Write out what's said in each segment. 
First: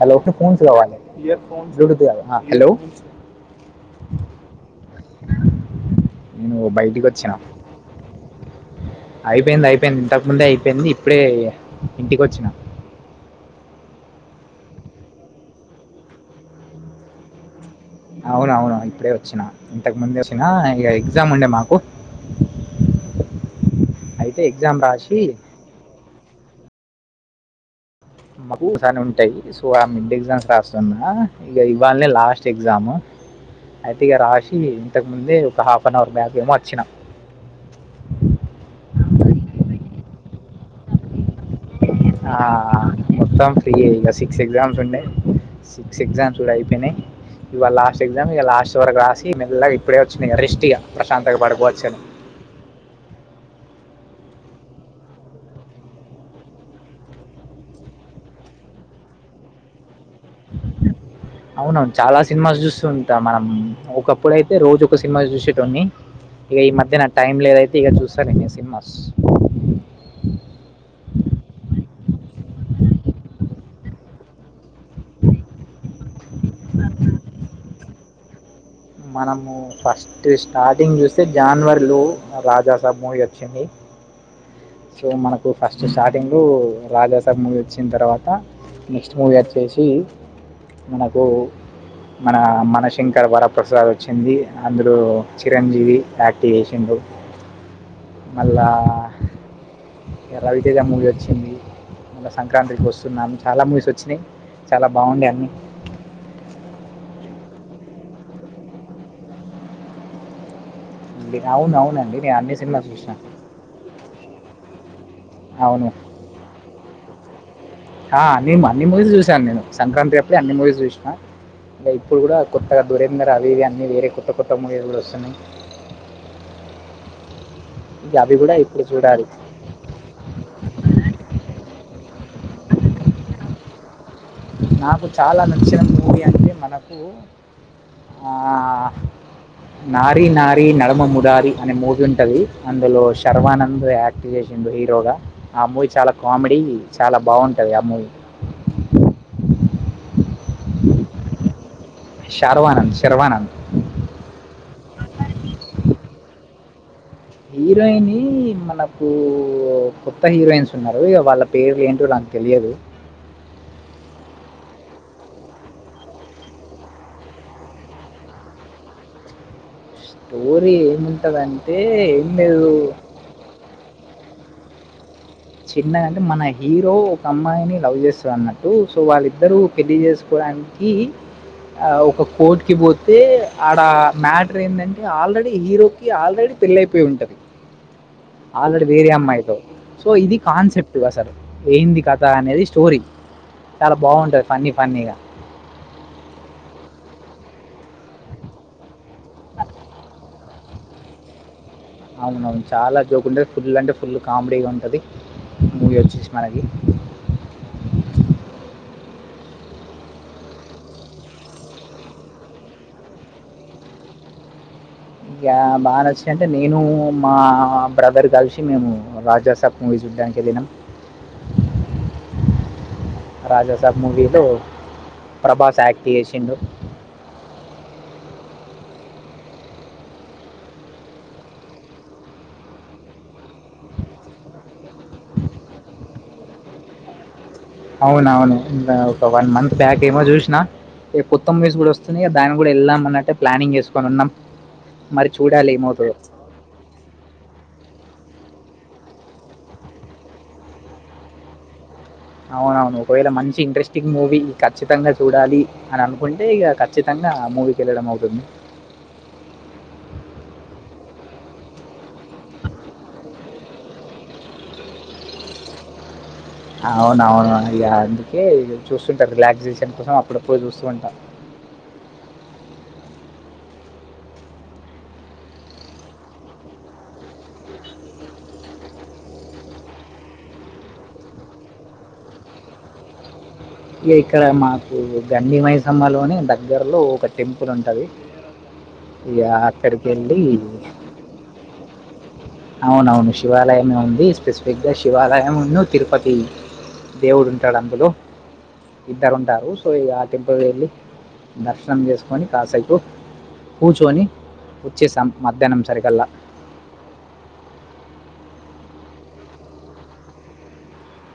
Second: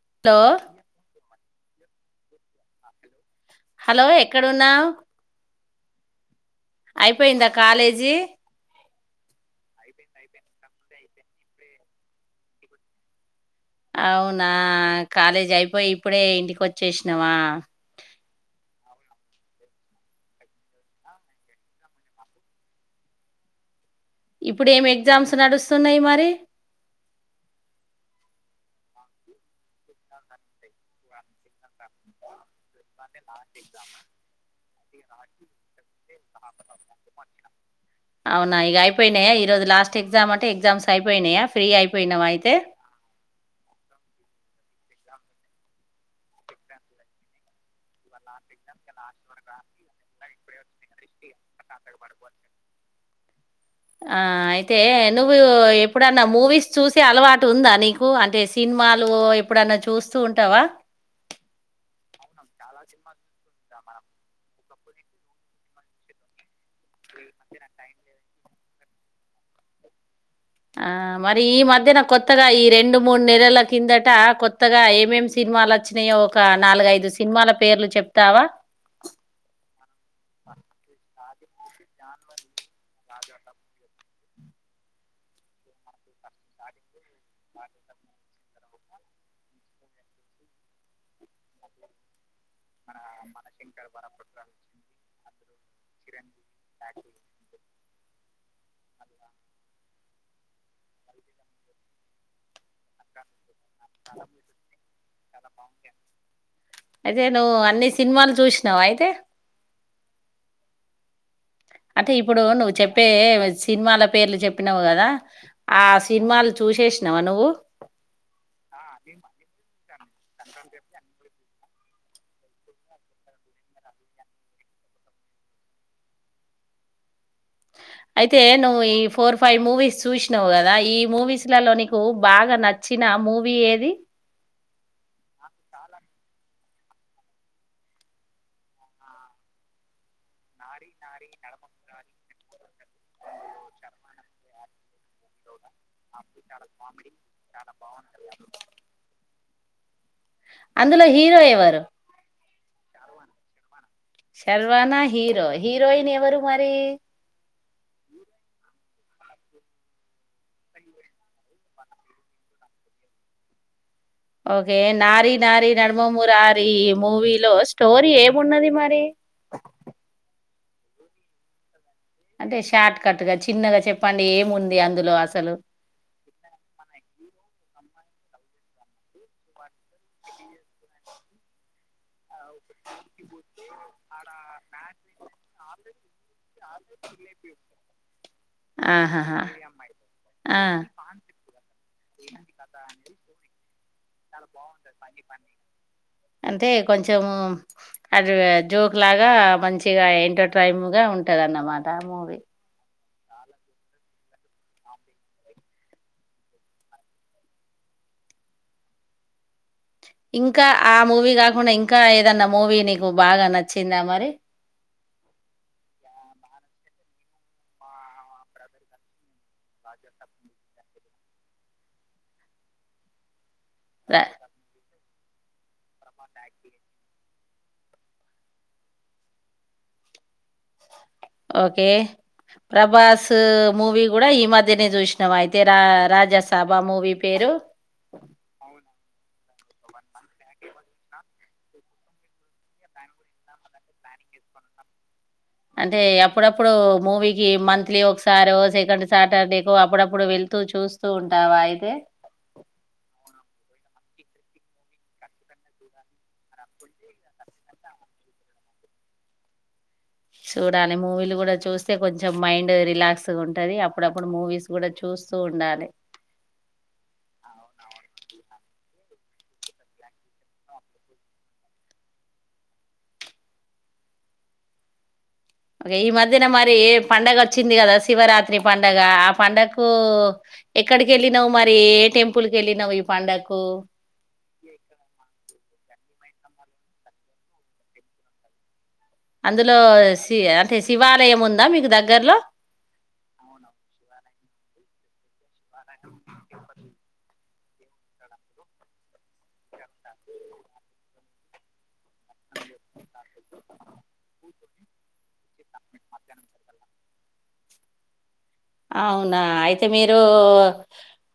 Hello ఒకకపోన్స్ కావాలి ఇయర స్ హలో హలో ఎక్కడున్నావూ నేను బయటికి అయిపోయిందా కాలేజీ అయిపేయింది అయిపేయింది ఇంతకు ముందే అయిపోయింది ఇప్పుడే ఇంటికొచ్చినా అవునా కాలేజ్ అయిపోయి ఇప్పుడే ఇంటికి ఓచ్చేసినవా అవునవును ఇప్పుడే ఓచ్చినా ఇంతకు ముందు వచ్చినా ఇగ ఎగ్జామ్ ఉండే మాకు అయితే ఇప్పుడు ఎగ్జామ్ ఏమి రాసి ఎగ్జామ్స్ నడుస్తున్నయి మరీ మాకు సని ఉంటయి సో ఆ మిడ్ ఎగ్జామ్స్ రాస్తున్నా ఇగ ఇవ్వాలనే లాస్ట్ ఎగ్జామ్ అయితే ఇగ రాస్ ఇ ఇంతకు ముందే ఒక హాఫ్ వన్ అవర్ బ్యాక్ మో అచ్చిన పోయినయ ఈరోజు లాస్ట్ ఎగ్జామట ఎగ్జామ్స్ అయిపోయినయ ఆ మొత్తం ఫ్రీ ఎ ఇగ సిక్స్ ఎగ్జామ్స్ ఉండే సిక్స్ ఎగ్జామ్స్ గుడా అయిపేయినయి ఇవల లాస్ట్ ఎగ్జామ్ ఇగ లాస్ట్ వరకు రాసి మెల్లగా ఇప్పుడే వచ్చిన ఇగ రెస్ట్ ఇగ ప్రశాంతంగా పడుకొవచ్చు ఆ అయితే నువ్వు ఎప్పుడన్నా మూవీస్ చూసే అలవాటు ఉందా నీకు అంటే సినిమాలు ఎప్పుడన్నా చూస్తూ ఉంటవా అవునవును చాలా సినిమాస్ చూస్తు ఉంట మనం ఒకప్పుడయితే రోజు ఒక సినిమా చూసేటోన్ని ఈ మధ్య నా టైమ్ లేదైతే ఇగ చూ చూస్తలేను సినిమాస్ ఆ మరి ఈ మధ్యన కొత్తగా ఈ రెండు మూడు నెలల కిందటా కొత్తగా ఎమేంమేం సినిమాలు అ చ్చినాయో ఒక నాలుగైదు సినిమాల పేర్లు చెప్తావా మనము ఫస్ట్ స్టార్టింగ్ జు అ జాన్వరిలో రాజాసబ్ మూవీ వచ్చింది సో మనకు ఫస్ట్ స్టార్టింగూ రాజాసబ్ మూవీ ఓచ్చిన తర్వాత నెక్స్ట్ మూవీ అచ్చేసి మనకు మన శంకరవర ప్రసాద్ ప్రసాదూ ఓచ్చింది అందులో చిరంజీవి యాక్ టీవేశిండు అల్లా ఇగ రవితేజ మూవీ ఓచ్చింది మల్ల సంక్రాంతికి ఓస్తున్నాం చాలా మూవీస్ ఓచ్చినయి చాలా బాగుండే అన్నీ నూ అన్ని సినిమాలు చూసినవా అయితే డి అంటే ఇప్పుడు నువ్వు చెప్పే సినిమాల పేర్లు చెప్పినావు కదా దా ఆ అవును సినిమాలు చూసేసి నవ నువు ఆ అది మళ్ళీ మూవీస్ చూసాను నేను సంక్రాంతి అన్ని మూవీస్ చూసిన అంటే ఇప్పుడు గుడా కొత్తగా దూరేందర్ అవి ఇవి అన్నీ వేరే కొత్త కొత్త మూవీస్ కూడా వస్తున్నాయి ఇక అవి అయితే కూడా నువ్వు ఇప్పుడు ఈ చూడాలి ఫోర్ ఫైవ్ మూవీస్ చూసినావు కదా ఈ మూవీస్ లలో నిక్ కు బాగా నచ్చిన మూవీ ఏది నాకు చాలా నచ్చిన మూవీ అంటే మనకు ఆ నారి నారి నడమ మురారి అనే మూవీ ఉంటది అందులో శర్వానంద్ యాక్ట్ చేసిండు హీరోగా ఆ మూవీ చాలా కామెడీ చాలా బాగుంటది ఆ మూవీ అందులో హీరో ఎవరు శార్వానంద్ శర్వానంద్ శషర్వానా హీరో హీరోయిన్ ఎవరు మరి హీరోయినీ మనకు కొత్త హీరోయిన్స్ ఉన్నారు వాళ్ళ పేర్లు ఏంటో నాకు తెలియదు ఓకే నారీ నారి నడుమ మురారి మూవీలో స్టోరీ ఏమున్నది మరి స్టోరీ ఏముంటదంటే అంటే షార్ట్ కట్ గా చిన్నగా చెప్పండి ఏం ఉంది అందులో అసలు? చిన్నగా అంటే మన హీరో ఒక అమ్మాయిని లవ్ చేస్తరు అన్నట్టు సో వాళ్ళిద్దరూ పెళ్లి జేసుకోవడానికి ఆహ్ ఒక కోర్ట్కి పోతే ఆడ మ్యాటర్ ఏందంటే ఆల్రెడీ హీరోకి ఆల్రెడీ పెళ్ళయిపోయి ఉంటది ఆల్రెడీ వేరే ఆహాహా! అమ్మాయితో సో ఇది ఆ! కాన్సెప్ట్ అసలు ఏంది కథ అనేది స్టోరీ చాలా బాగుంటుంది ఫన్నీ బాగుంటది ఫన్నీ ఫన్నీగా అంటే కొంచెం చము అది జోక్ లాగా మంచిగా ఎంటర్టైంగా ఉంటది అన్నమాట ఆ మూవీ అవునవును చాలా జోక్ ఉంటే ఫుల్ అంటే ఫుల్ కామెడీగా ఉంటది మూవీ వచ్చేసి మనకి ఇంకా ఆ మూవీ కాకుండా ఇంకా ఏదన్నా మూవీ నీకు బాగా నచ్చిందా మరీ యా బాగా నచ్చినట్టే నేను మా బ్రదర్ కలిసి మేము రాజాసాబ్ మూవీ చూడ్డానికి వెళ్ళినం రాజా సాబ్ రా- మూవీలో ప్రభాస్ యాక్ట్ జేసిండు ఓకే ప్రభాసు మూవీ కూడా ఈ మధ్యనే చూసినాం అయితే రా రాజాసాభా మూవీ పేరు అవునౌను వన్ మంత్ బ్యాక్ ఏమో చూసినా కొత్త మూవీస్ కూడా వస్తున్నాయి దానికి కూడా వెళ్దాం అన్నట్టే ప్లానింగ్ వేసుకొని ఉన్నాం మరి చూడాలి అంటే ఏమవుతదో. ఎప్పుడప్పుడు మూవీకి మంత్లీ ఒకసారో సెకండు సాటర్డేకు అప్పుడప్పుడు వెళ్తూ చూస్తూ ఉంటావా అయితే అవునవును ఒకవేళ మంచి ఇంట్రెస్టింగ్ మూవీ ఖచ్చితంగా చూడాలి అని అనుకుంటే ఇక ఖచ్చితంగా మూవీకి వెళ్ళడం అవుతుంది చూడాలి మూవీలు కూడా చూస్తే కొంచెం మైండ్ రిలాక్స్ ఉంటది అప్పుడప్పుడు మూవీస్ కూడా చూస్తూ ఉండాలి అవునవును ఇగ అందుకే చూస్కు చూస్తుంటాను రిలాక్సేషన్ కోసం అప్పుడప్పుడు చూస్తూ ఉంటా ఈ మధ్యన మరి ఏ పండుగ వచ్చింది కదా శివరాత్రి పండగ ఆ పండక్కు ఎక్కడికి యెళ్ళినావు మరీ ఏ టెంపుల్కి యెళ్ళినావు ఈ పండక్కు ఈ ఇక్కడ మాకు గండి మైసమ మైసమ్మలోని దగ్గరలో ఒక టెంపుల్ ఉంటుంది అందులో శి అంటే శివాలయం ఉందా మీకు దగ్గర్లో అవునౌను శివాలయమే ఉంది పెద్దగా శివాలయం తిరుపతి దేవుడు ఉంటాడు అందులో ఇద్దరు ఉంటారు సో ఆ టెంపుల్ వెళ్ళి దర్శనం చేసుకొని కాసేపు కూర్చోని వచ్చేసాం మధ్యాహ్నం సరికల్లా అవునా అయితే మీరు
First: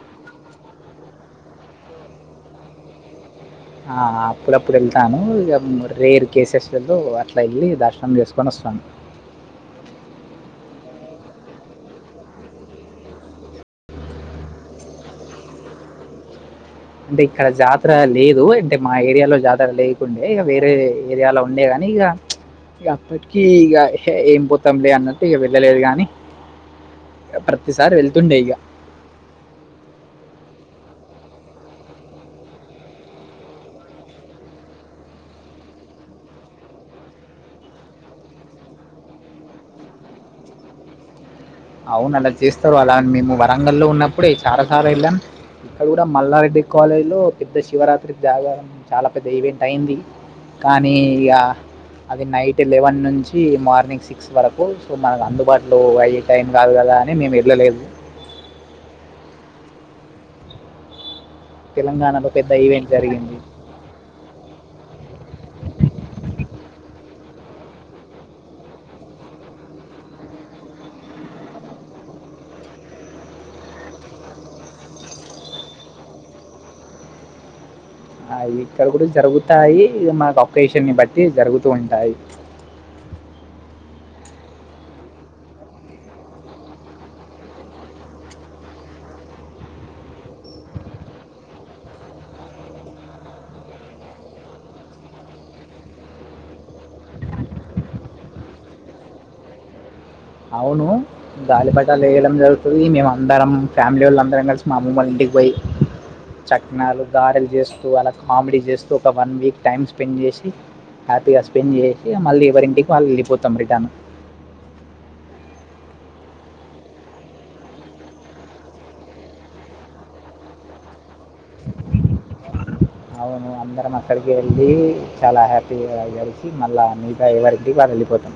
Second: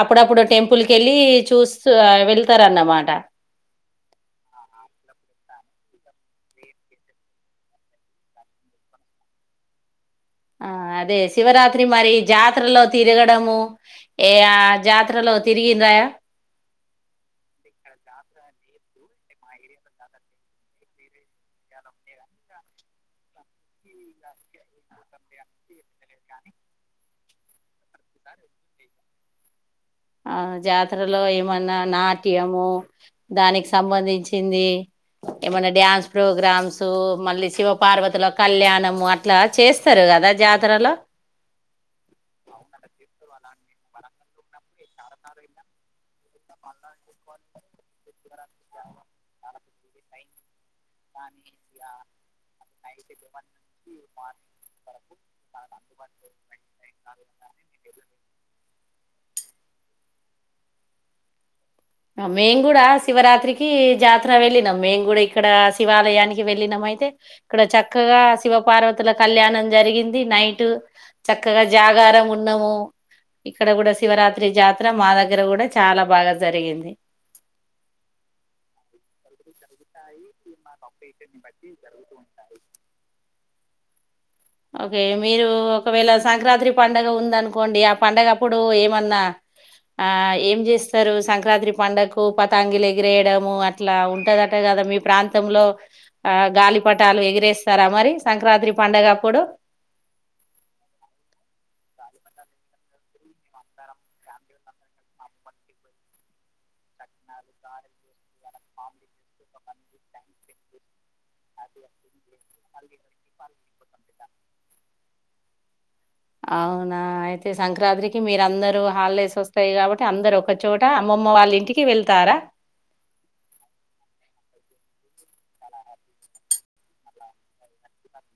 అప్పుడప్పుడు టెంపుల్కి వెళ్ళి చూస్త వెళ్తారన్నమాట ఆ ఆ అప్పుడప్పుడు వెళ్తాను ఇగ రేర్ కేసెస్ లల్లో అట్లా వెళ్ళి దర్శనం చేసుకొని వస్తాము ఆ అదే శివరాత్రి మరి జాతరలో తిరగడము ఏ యా జాతరలో తిరిగిండ్రా అంటే ఇక్కడ జాతర లేదు అంటే మా ఏరియాలో జాతర లేకుండే ఇక వేరే ఏరియాలో ఉండే గాని ఇక అప్పటికి ఇక ఏం పోతాంలే అన్నట్టు ఇక వెళ్ళలేదు గాని ప్రతిసారి వెళ్తుండే ఇక ఆ జాతరలో ఏమన్నా నాట్యము దానికి సంబంధించింది ఏమన్నా డ్యాన్స్ ప్రోగ్రామ్స్ మళ్ళీ శివ పార్వతిలో కళ్యాణము అట్లా చేస్తారు కదా జాతరలో అవును అలా చేస్తారు అలాని మేము రంగంలో ఉన్నప్పుడే చాలాసార్లు వెళ్ళాను ఇక్కడ కూడా మల్లారెడ్డి కాలేజ్లో పెద్ద శివరాత్రి జాగ చాలా పెద్ద ఈవెంట్ అయింది కానీ ఇక అది నైట్ లెవెన్ నుంచి మార్నింగ్ సిక్స్ వరకు సో మనకు అందుబాటులో అయి టైం కాదు కదా అని మేము వెళ్ళలేదు తెలంగాణలో పెద్ద మేమ్ గుడా ఈవెంట్ జరిగింది శివరాత్రికీ జాతర వెళ్ళినం మేం గుడా ఇక్కడా శివాలయానికి వెళ్ ళినం ఐతే ఇక్కడ చక్కగా శివ పార్వతుల కళ్యాణం జరిగింది నైట్ చక్కగ జాగారం ఉన్నమూ ఇక్కడ గుడా శివరాత్రి జాతర మా దగ్గర గుడా చాలా బాగా జరిగింది ఆ ఇక్కడ కుడ జరుగుతాయి మాక్ పపేష్ బట్టి జరుగుతూ ఉంటాయి ఓకే మీరూ ఒకవేళ సంక్రాంతి పండుగ ఉందనుకోండి ఆ పంండగ అప్పుడు ఏమన్నా ఆ ఏం చేస్తరు సంక్రాంతి పండకు పతాంగిలు ఎగిరేయడము అట్లా ఉంటదట కదా మీ ప్రాంతంలో ఆ గాలిపటాలు ఎగిరేస్తారా మరి సంక్రాంతి పండగప్ పుడు అవును గాలిపటాలు ఏయడం జరుగుతది మేమ్ అందరం ఫ్యామిలోళ్ళం అందరం కలిసి మామమ్మొళ్ ఇంటికి వోయ్ చక్నాలు గారల్ చేస్తూ అలా కామెడీ చేస్తూ ఒక వన్ వీక్ టైమ్ స్పెండ్ చేషి హ్యాపీగా స్పెండ్ చేసి మళ్ళీ ఎవరింటికి వాళ్ ఎళ్ళిపోతాం రిటర్న్ అవునా ఐతే సంక్రాంతికి మీర్ అందరూ హల్లేస్ ఒస్తాయి కాబట్టి అందర్ ఒకచోట అమ్మమ్మ వాళ్ళింటికి వెళ్తారా ఈ చాలా హ్యాపీగా గలిసి మళ్ళా మీతా ఎవరింటిక్ వాళ్ ఎళ్ళిపోతం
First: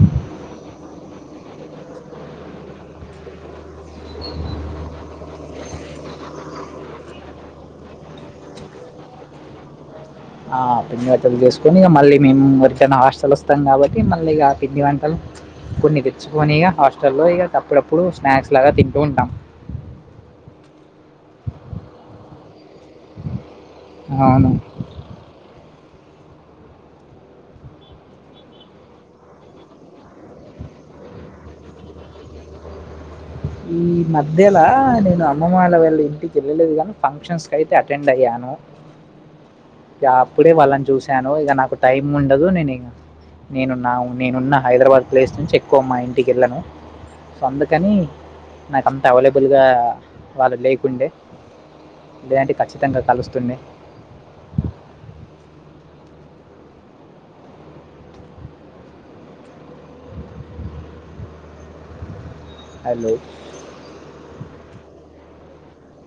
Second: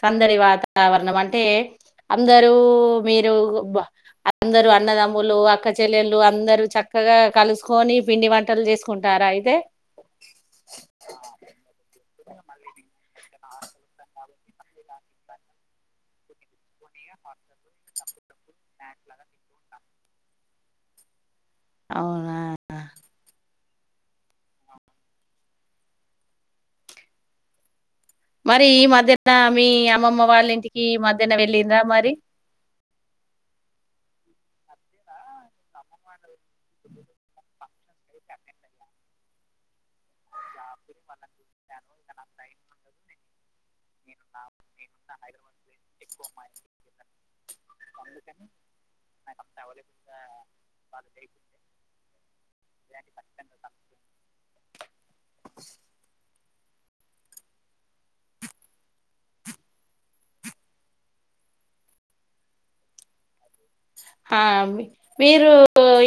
సందడి వాతావరణం అంటే అందరూ మీరూ అందరు అన్నదమ్ములు అక్క చెల్లెళ్ళలు అందరు చక్ కగా కలుసుకోని పిండి వంటల్ చేసుకుంటారా అయితే ఆ పిండి వంటల్ చేసుకొని ఇగ మళ్ళీ మేము ఎరికైనా హాస్టల్ వస్ అం కాబట్టి మళ్ళిగ పిండి వంటల్ కొన్ని తెచ్చుకోనిగ హాస్టల్లో ఇగ అప్పుడప్పుడు స్నాక్స్ లాగా తింటూ ఉంటాం ఔనా ఔను మరీ ఈ మధ్యనా మీ అమ్మమ్మ వాళ్ళింటికీ ఈ మధ్యన వెళ్ళిండ్రా మరి ఈ మధ్యలా నేన్ అమ్మమాల వాళ్ళింటికి ఎళ్ళలేదు గానీ ఫంక్షన్స్ క అయితే అటెండ్ అయ్యాను గా అప్పుడే వాళ్ళని చూశాను ఇగ నాకు టైం ఉండదు నేన్ ఇగ నేను నా నేనున్నా హైదరాబాద్ ప్లేస్ నుంచి ఎక్కువ మా ఇంటిక్ ఎళ్ళను సొ అందుకనీ నాక్ అంత అవైలబుల్గా వాళ్ళు లేకుండె లేదంటె ఖచ్చితంగా కలుస్తుండె హలో హా మీరూ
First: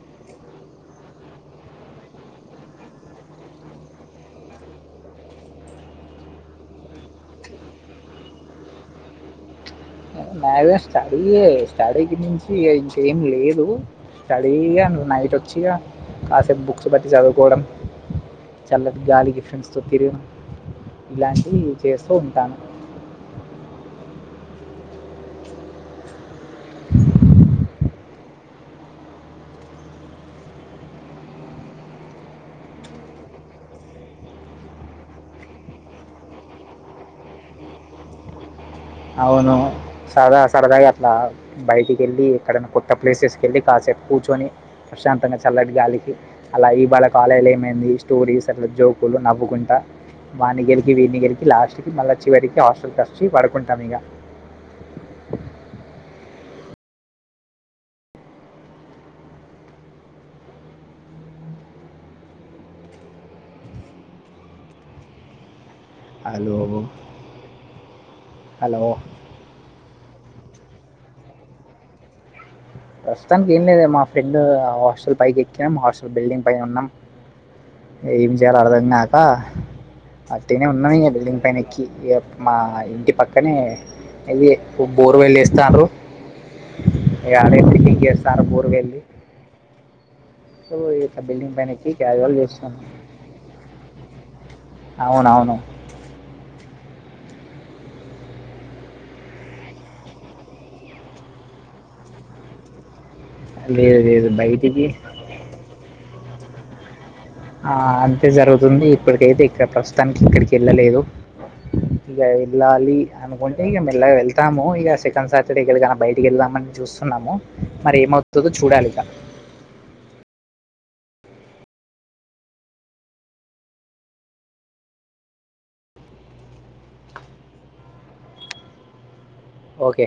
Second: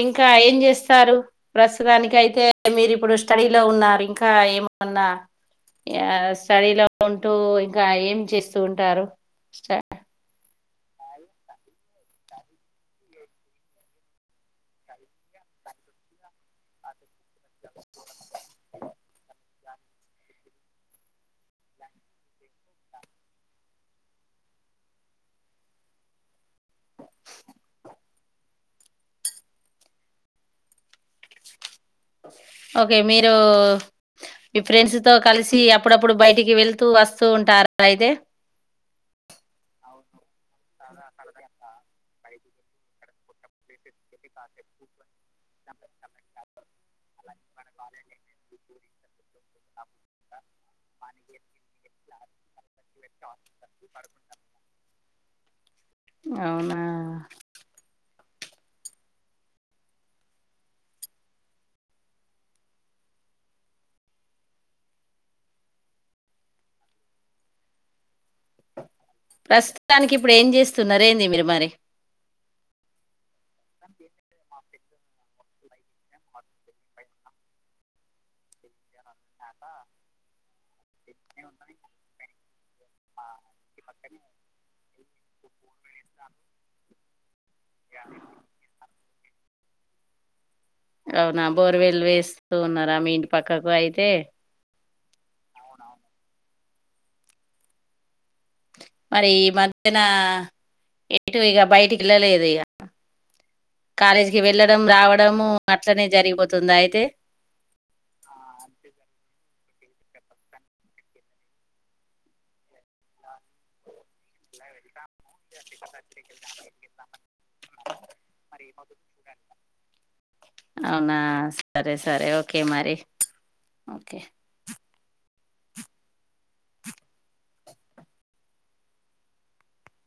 ఇంకా ఏం చేస్తారు ప్రస్తుతానికైతె మీరు ఇప్పుడు స్టడీలో ఉన్నారు ఇంకా ఏమన్నా ఆ స్టడీలో ఉంటూ ఇంకా ఏం చేస్తూ ఉంటారు స్ట స్టడీయే స్టడీకి మించి ఇగ ఇంకేం లేదూ స్టడీ న నైట్ ఒచ్చిగా కాసేపు బుక్స్ పట్ చదువుకోవడం చల్ల గాలికి ఫ్రెండ్స్తో తిరిగ ఇలాంటివి చేస్తూ ఉంటాను ఓకె మీరూ మీ ఫ్రెండ్స్ తో కలిసి అప్పుడప్పుడు బయటికి వెళ్తూ వస్తూ ఉంటారు ఐతే అవును సదా రదాగా అట్లా బయటిక్ ల్లీ ఎక్కడైన కొత్త ప్లేసెస్కెల్లి కాసేప్ కూర్చొని ప్రశాంతంగ చల్లటి గాలికి అలా ఈబాల కాలేజ్ల ఏమైంది స్టోరీస్ అట్ల జోకులు నవ్వుకుంట వాన్ని గెలికి వీన్ని గెలికి లాస్ట్ కి మల్ల చివరికి హాస్టల్కొచ్చి పడు కొంటమిగా అవునా హలో హలో ప్రస్తుతానికి ఇప్పుడ్ ఏం చేస్తున్నార్ ఏంది మీర్ మరి ప్రస్తుతానికి ఏం లేద మా ఫ్రెండ్ ఆ హాస్టల్ పైకి ఎక్కాం హాస్టల్ బిల్డింగ్ పైనున్నాం ఏం చేయాలో అర్థం కాక అట్టిగనే ఉన్నం ఇగ బిల్డింగ్ పైన ఎక్కి, మా ఇంటి పక్కనే ఇది బోర్వెల్ ఏస్తాండ్రు. ఇగ అదే బిల్డింగ్ కి ఏస్తాండ్రు బోర్వెలి ఇట్లా అవునా బిల్డింగ్ పైన ఎక్కి బోర్వెల్ క్యాజువల్ వేస్తూ చేస్తాను ఉన్నారా మీ ఇంటి పక్కకు అయితే, అవునవును మరి ఈ మధ్యన ఎటు ఇగ బయటికి ఎళ్ళలేదు ఇగ లేదు లేదు కాలేజీకిి వెళ్ళడం బయటికి రావడము అట్లనే జరిగిపోతుందా అయితే ఆ అంతే జరుగుతుంది ఇప్పడికైతే ఇక్కడ ప్రస్తు తానికి ఎక్కడికి ఎళ్ళలేదు. ఇగ ఎళ్ళాలి అనుకుంటే ఇగ మెల్లగా ఎళ్తాము ఇగ సెకండ్ సాటర్డే ఎక్కడికైన బయటికి వెళ్దామని చూస్తున్నాము, మరి ఏమవుతదో చూడాలి ఇగ. అవునా సరే సరే ఓకే మరి ఓకే. ఓకే